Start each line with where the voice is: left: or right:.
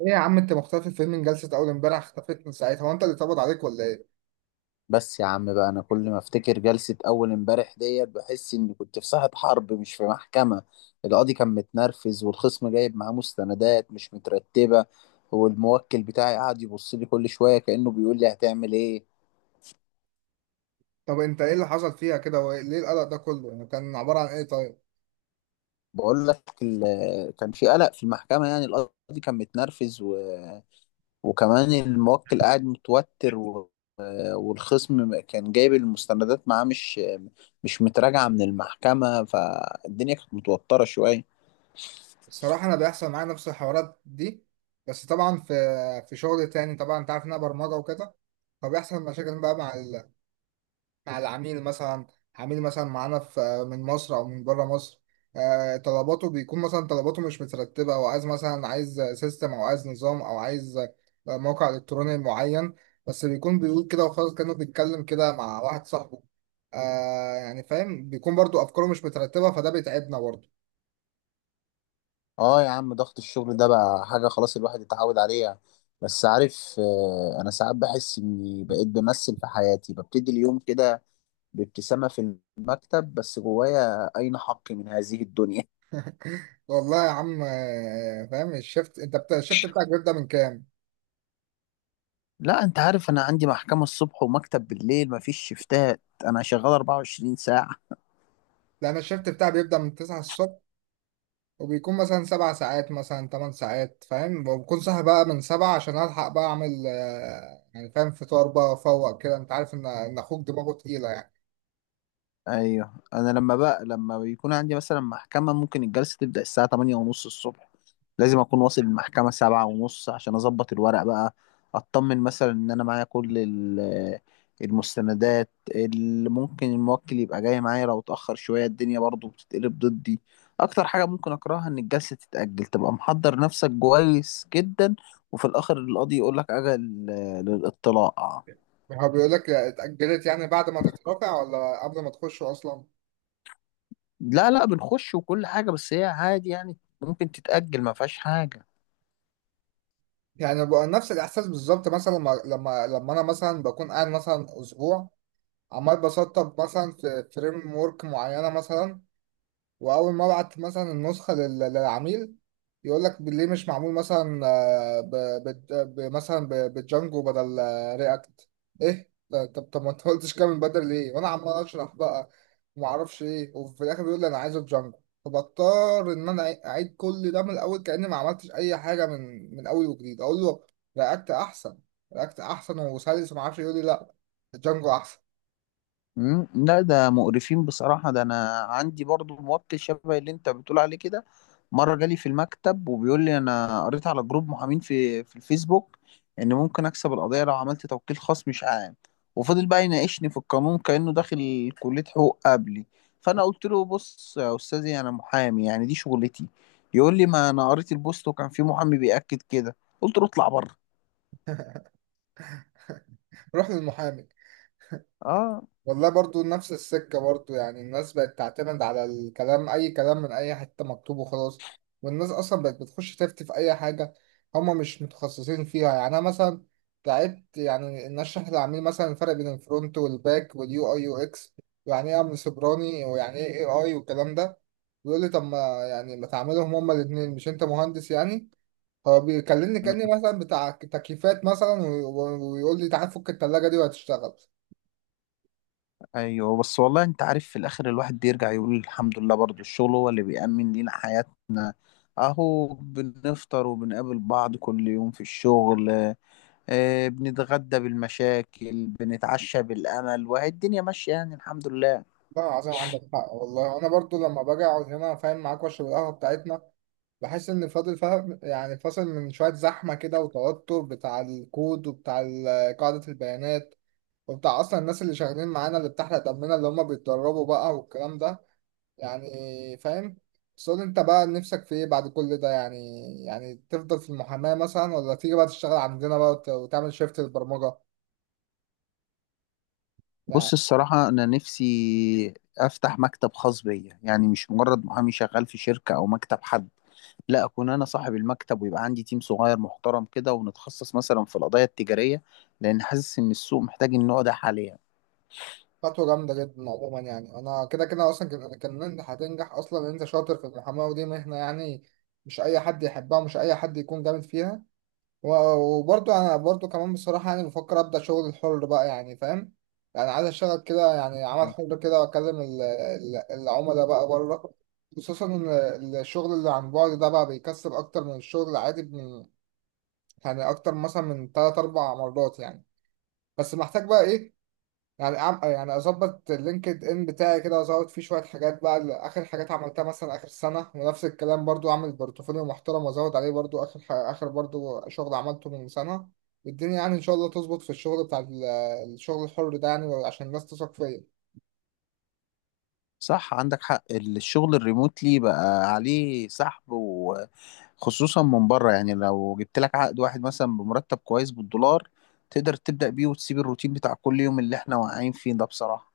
right: ايه يا عم انت مختفي فين من جلسة اول امبارح اختفيت من ساعتها هو انت اللي اتقبض عليك ولا ايه؟
left: بس يا عم بقى، انا كل ما افتكر جلسة اول امبارح ديت بحس اني كنت في ساحة حرب مش في محكمة. القاضي كان متنرفز، والخصم جايب معاه مستندات مش مترتبة، والموكل بتاعي قاعد يبص لي كل شوية كأنه بيقول لي هتعمل ايه.
right: طب انت ايه اللي حصل فيها كده وليه القلق ده كله؟ يعني كان عبارة عن ايه طيب؟
left: بقول لك كان في قلق في المحكمة، يعني القاضي كان متنرفز و... وكمان الموكل قاعد متوتر و... والخصم كان جايب المستندات معاه مش متراجعة من المحكمة، فالدنيا كانت متوترة شوية.
right: الصراحة انا بيحصل معايا نفس الحوارات دي بس طبعا في شغل تاني طبعا انت عارف ان انا برمجة وكده فبيحصل مشاكل بقى مع العميل مثلا عميل مثلا معانا في من مصر او من بره مصر. طلباته بيكون مثلا طلباته مش مترتبه او عايز مثلا عايز سيستم او عايز نظام او عايز موقع الكتروني معين. بس بيكون بيقول كده وخلاص كانه بيتكلم كده مع واحد صاحبه. آه يعني فاهم، بيكون برضو افكاره مش مترتبه فده بيتعبنا برضو.
left: اه يا عم، ضغط الشغل ده بقى حاجة خلاص الواحد اتعود عليها. بس عارف، انا ساعات بحس اني بقيت بمثل في حياتي، ببتدي اليوم كده بابتسامة في المكتب، بس جوايا اين حقي من هذه الدنيا.
right: والله يا عم، فاهم. الشفت انت الشفت بتاعك بيبدأ من كام؟
left: لا انت عارف، انا عندي محكمة الصبح ومكتب بالليل، مفيش شفتات، انا شغال 24 ساعة.
right: لا انا الشفت بتاعي بيبدأ من 9 الصبح، وبيكون مثلا 7 ساعات مثلا 8 ساعات فاهم، وبكون صاحي بقى من 7 عشان ألحق بقى أعمل يعني فاهم فطار بقى أفوق كده. أنت عارف إن أخوك دماغه تقيلة يعني.
left: ايوه انا لما بيكون عندي مثلا محكمة، ممكن الجلسة تبدأ الساعة 8 ونص الصبح. لازم اكون واصل المحكمة 7 ونص عشان اظبط الورق بقى، اطمن مثلا ان انا معايا كل المستندات، اللي ممكن الموكل يبقى جاي معايا. لو اتأخر شوية الدنيا برضو بتتقلب ضدي. اكتر حاجة ممكن اكرهها ان الجلسة تتأجل، تبقى محضر نفسك كويس جدا، وفي الاخر القاضي يقولك اجل للاطلاع.
right: هو بيقول لك اتأجلت يعني بعد ما تترافع ولا قبل ما تخش أصلا؟
left: لا لا، بنخش وكل حاجة، بس هي عادي يعني ممكن تتأجل، ما فيهاش حاجة.
right: يعني بقى نفس الإحساس بالظبط مثلا لما أنا مثلا بكون قاعد مثلا أسبوع عمال بسطب مثلا في فريم ورك معينة مثلا، واول ما ابعت مثلا النسخه للعميل يقول لك ليه مش معمول مثلا آه، ب... بت- ب... مثلا ب... بجانجو بدل رياكت. طب ما انت قلتش كده من بدري ليه وانا عمال اشرح بقى وما اعرفش ايه، وفي الاخر بيقول لي انا عايزه بجانجو. فبضطر ان انا اعيد كل ده من الاول كاني ما عملتش اي حاجه من اول وجديد اقول له رياكت احسن. رياكت احسن وسلس، وما اعرفش يقول لي لا، جانجو احسن.
left: مم، لا ده مقرفين بصراحة. ده أنا عندي برضو موبت شبه اللي أنت بتقول عليه كده. مرة جالي في المكتب وبيقول لي أنا قريت على جروب محامين في الفيسبوك، إن ممكن أكسب القضية لو عملت توكيل خاص مش عام. وفضل بقى يناقشني في القانون كأنه داخل كلية حقوق قبلي. فأنا قلت له بص يا أستاذي، أنا محامي يعني دي شغلتي. يقول لي ما أنا قريت البوست وكان في محامي بيأكد كده. قلت له اطلع بره.
right: روح للمحامي.
left: اه.
right: والله برضو نفس السكة برضو، يعني الناس بقت تعتمد على الكلام، أي كلام من أي حتة مكتوب وخلاص. والناس أصلا بقت بتخش تفتي في أي حاجة هما مش متخصصين فيها. يعني أنا مثلا تعبت يعني إن أشرح للعميل مثلا الفرق بين الفرونت والباك واليو أي يو إكس، ويعني إيه أمن سيبراني ويعني إيه إي آي والكلام ده. ويقول لي طب ما، يعني ما تعملهم هما الاتنين، مش أنت مهندس يعني؟ هو بيكلمني
left: مم.
right: كأني مثلا بتاع تكييفات مثلا ويقول لي تعال فك التلاجة دي وهتشتغل.
left: ايوه بس، والله انت عارف في الاخر الواحد بيرجع يقول الحمد لله، برضو الشغل هو اللي بيأمن لينا حياتنا، اهو بنفطر وبنقابل بعض كل يوم في الشغل. آه، بنتغدى بالمشاكل، بنتعشى بالامل، وهي الدنيا ماشية يعني الحمد لله.
right: لا عظيم، عندك حق والله. انا برضو لما باجي اقعد هنا فاهم معاك واشرب القهوه بتاعتنا بحس ان فاضل فاهم يعني فاصل من شويه زحمه كده وتوتر بتاع الكود وبتاع قاعده البيانات وبتاع اصلا الناس اللي شغالين معانا اللي بتحرق دمنا اللي هم بيتدربوا بقى والكلام ده، يعني فاهم. بس قول انت بقى نفسك في ايه بعد كل ده يعني؟ يعني تفضل في المحاماه مثلا، ولا تيجي بقى تشتغل عندنا بقى وتعمل شيفت للبرمجه؟
left: بص الصراحة انا نفسي افتح مكتب خاص بيا، يعني مش مجرد محامي شغال في شركة او مكتب حد، لا اكون انا صاحب المكتب، ويبقى عندي تيم صغير محترم كده، ونتخصص مثلا في القضايا التجارية، لان حاسس ان السوق محتاج النوع ده حاليا.
right: خطوة جامدة جدا عموما. يعني أنا كده كده أصلا كان يعني كان إن أنت هتنجح أصلا، إن أنت شاطر في المحاماة، ودي مهنة يعني مش أي حد يحبها ومش أي حد يكون جامد فيها. و- وبرضه أنا برضه كمان بصراحة يعني بفكر أبدأ شغل الحر بقى، يعني فاهم، يعني عايز أشتغل كده يعني عمل
left: آه.
right: حر كده وأكلم العملاء بقى بره. خصوصا إن الشغل اللي عن بعد ده بقى بيكسب أكتر من الشغل العادي، من يعني أكتر مثلا من 3 4 مرات يعني. بس محتاج بقى إيه، يعني يعني اظبط اللينكد ان بتاعي كده وازود فيه شويه حاجات بقى اخر حاجات عملتها مثلا اخر سنه، ونفس الكلام برضو اعمل بورتفوليو محترم وازود عليه برضو اخر برضو شغل عملته من سنه. والدنيا يعني ان شاء الله تظبط في الشغل بتاع الشغل الحر ده يعني، عشان الناس تثق فيا.
left: صح، عندك حق، الشغل الريموتلي بقى عليه سحب، وخصوصا من بره. يعني لو جبت لك عقد واحد مثلا بمرتب كويس بالدولار، تقدر تبدأ بيه وتسيب الروتين بتاع كل يوم اللي احنا واقعين فيه ده بصراحة.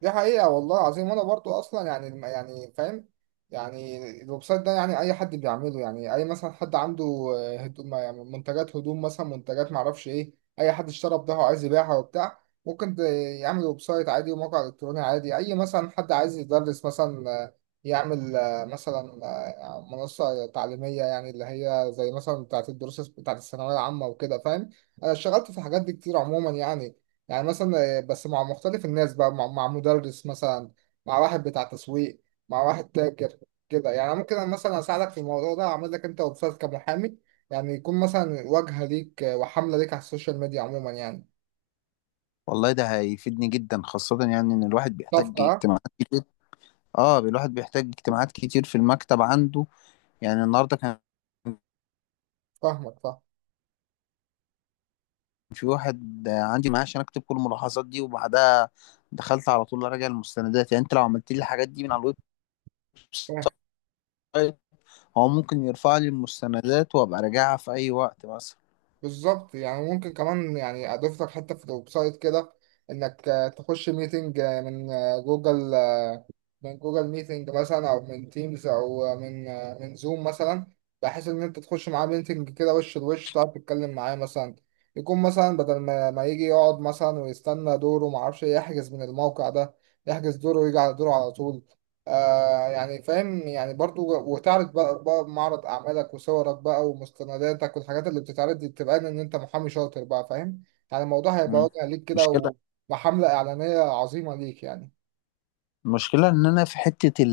right: دي حقيقة والله العظيم. وأنا برضو أصلا يعني يعني فاهم، يعني الويب سايت ده يعني أي حد بيعمله، يعني أي مثلا حد عنده هدوم يعني منتجات هدوم مثلا، منتجات معرفش إيه، أي حد اشترى بضاعة وعايز يبيعها وبتاع، ممكن يعمل ويب سايت عادي وموقع إلكتروني عادي. أي مثلا حد عايز يدرس مثلا يعمل مثلا منصة تعليمية، يعني اللي هي زي مثلا بتاعة الدروس بتاعة الثانوية العامة وكده فاهم. أنا اشتغلت في الحاجات دي كتير عموما يعني، يعني مثلا بس مع مختلف الناس بقى، مع مدرس مثلا، مع واحد بتاع تسويق، مع واحد تاجر، كده يعني. ممكن أنا مثلا اساعدك في الموضوع ده، اعمل لك انت ويب سايت كمحامي، يعني يكون مثلا واجهه ليك وحمله ليك على السوشيال ميديا عموما يعني.
left: والله ده هيفيدني جدا، خاصة يعني ان الواحد بيحتاج
right: صفقه آه؟
left: اجتماعات كتير. اه الواحد بيحتاج اجتماعات كتير في المكتب عنده. يعني النهارده كان
right: فاهمك فاهم.
left: في واحد عندي معاه عشان اكتب كل الملاحظات دي، وبعدها دخلت على طول اراجع المستندات. يعني انت لو عملت لي الحاجات دي من على الويب
right: فاهم.
left: سايت، هو ممكن يرفع لي المستندات، وابقى راجعها في اي وقت مثلا.
right: بالظبط، يعني ممكن كمان يعني اضيف لك حته في الويب سايت كده انك تخش ميتنج من جوجل، من جوجل ميتنج مثلا او من تيمز او من زوم مثلا، بحيث ان انت تخش معاه ميتنج كده وش لوش تعرف تتكلم معاه مثلا. يكون مثلا بدل ما يجي يقعد مثلا ويستنى دوره ما اعرفش يحجز من الموقع ده، يحجز دوره ويجي على دوره على طول. آه يعني فاهم يعني برضو، وتعرض بقى معرض اعمالك وصورك بقى ومستنداتك، والحاجات اللي بتتعرض دي بتبقى ان انت محامي شاطر بقى فاهم، يعني الموضوع هيبقى
left: مم.
right: واضح ليك
left: مشكلة.
right: كده. وحملة اعلانية عظيمة ليك يعني.
left: المشكلة ان انا في حتة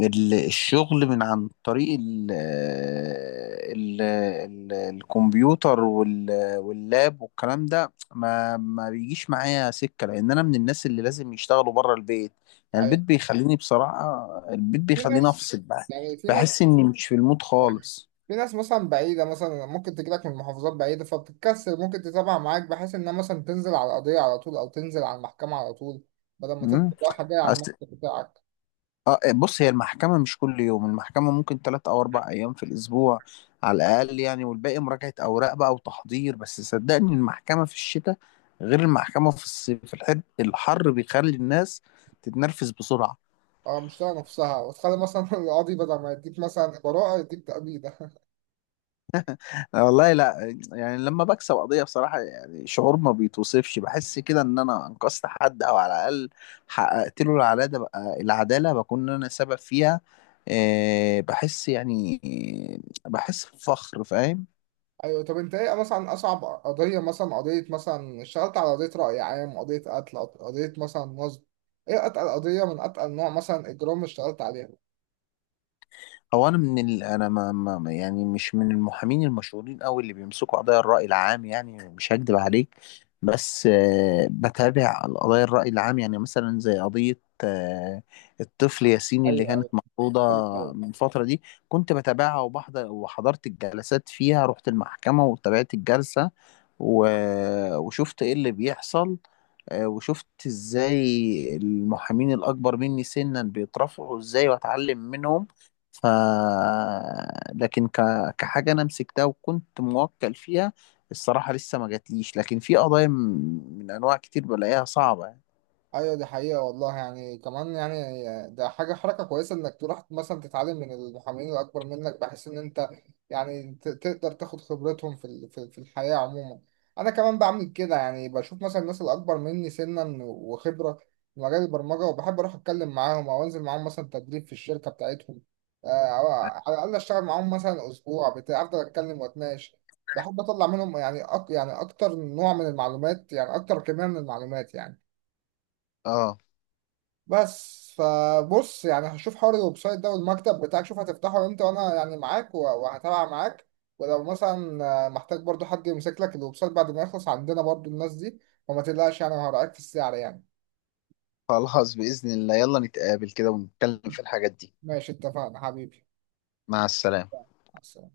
left: الشغل من عن طريق ال الكمبيوتر واللاب والكلام ده ما بيجيش معايا سكة، لأن أنا من الناس اللي لازم يشتغلوا بره البيت. يعني البيت
right: أيوة.
left: بيخليني بصراحة، البيت
right: في
left: بيخليني
right: ناس
left: أفصل بقى،
right: يعني في ناس
left: بحس إني مش في المود خالص.
right: في ناس مثلا بعيدة مثلا ممكن تجيلك من محافظات بعيدة فبتتكسر، ممكن تتابع معاك بحيث إنها مثلا تنزل على القضية على طول، أو تنزل على المحكمة على طول، بدل ما تفضل
left: مم.
right: رايحة جاية على المكتب بتاعك.
left: اه، بص هي المحكمة مش كل يوم، المحكمة ممكن تلات أو أربع أيام في الأسبوع على الأقل يعني، والباقي مراجعة أوراق بقى وتحضير. بس صدقني المحكمة في الشتاء غير المحكمة في الصيف، الحر الحر بيخلي الناس تتنرفز بسرعة.
right: أه مش طايقة نفسها، وتخلي مثلا القاضي بدل ما يديك مثلا براءة يديك تأبيدة.
left: أنا والله لا يعني لما بكسب قضية بصراحة، يعني شعور ما بيتوصفش، بحس كده إن أنا أنقذت حد، أو على الأقل حققت له العدالة بقى، العدالة بكون أنا سبب فيها. بحس يعني، بحس بفخر فاهم.
right: أيوة. طب أنت إيه مثلا أصعب قضية، مثلا قضية مثلا اشتغلت على قضية رأي عام، قضية قتل، قضية مثلا نصب، إيه أتقل قضية من أتقل نوع مثلا إجرام اشتغلت عليها؟
left: هو انا من ال... انا ما... ما ما- يعني مش من المحامين المشهورين قوي اللي بيمسكوا قضايا الرأي العام، يعني مش هكدب عليك. بس بتابع قضايا الرأي العام، يعني مثلا زي قضية الطفل ياسين اللي
right: أيوه.
left: كانت
right: أيوه.
left: مفروضة
right: أيوه.
left: من فترة دي. كنت بتابعها وبحضر، وحضرت الجلسات فيها، رحت المحكمة وتابعت الجلسة و... وشفت ايه اللي بيحصل. وشفت ازاي المحامين الاكبر مني سنا بيترفعوا ازاي، واتعلم منهم. ف لكن كحاجه انا مسكتها وكنت موكل فيها، الصراحه لسه ما جاتليش. لكن في قضايا من انواع كتير بلاقيها صعبه يعني.
right: ايوه دي حقيقة والله. يعني كمان يعني ده حاجة حركة كويسة انك تروح مثلا تتعلم من المحامين الاكبر منك، بحيث ان انت يعني تقدر تاخد خبرتهم في في الحياة عموما. انا كمان بعمل كده، يعني بشوف مثلا الناس الاكبر مني سنا وخبرة في مجال البرمجة، وبحب اروح اتكلم معاهم او انزل معاهم مثلا تدريب في الشركة بتاعتهم، او على الاقل اشتغل معاهم مثلا اسبوع بتاع، افضل اتكلم واتناقش. بحب اطلع منهم يعني يعني اكتر نوع من المعلومات يعني اكتر كمية من المعلومات يعني.
left: اه.
right: بس فبص يعني هشوف حوار الويب سايت ده والمكتب بتاعك، شوف هتفتحه امتى وانا يعني معاك وهتابع معاك. ولو مثلا محتاج برضو حد يمسك لك الويب سايت بعد ما يخلص عندنا برضو الناس دي، وما تقلقش يعني وهراعيك في السعر يعني.
left: خلاص بإذن الله، يلا نتقابل كده ونتكلم في الحاجات دي.
right: ماشي، اتفقنا حبيبي.
left: مع السلامة.
right: مع السلامة.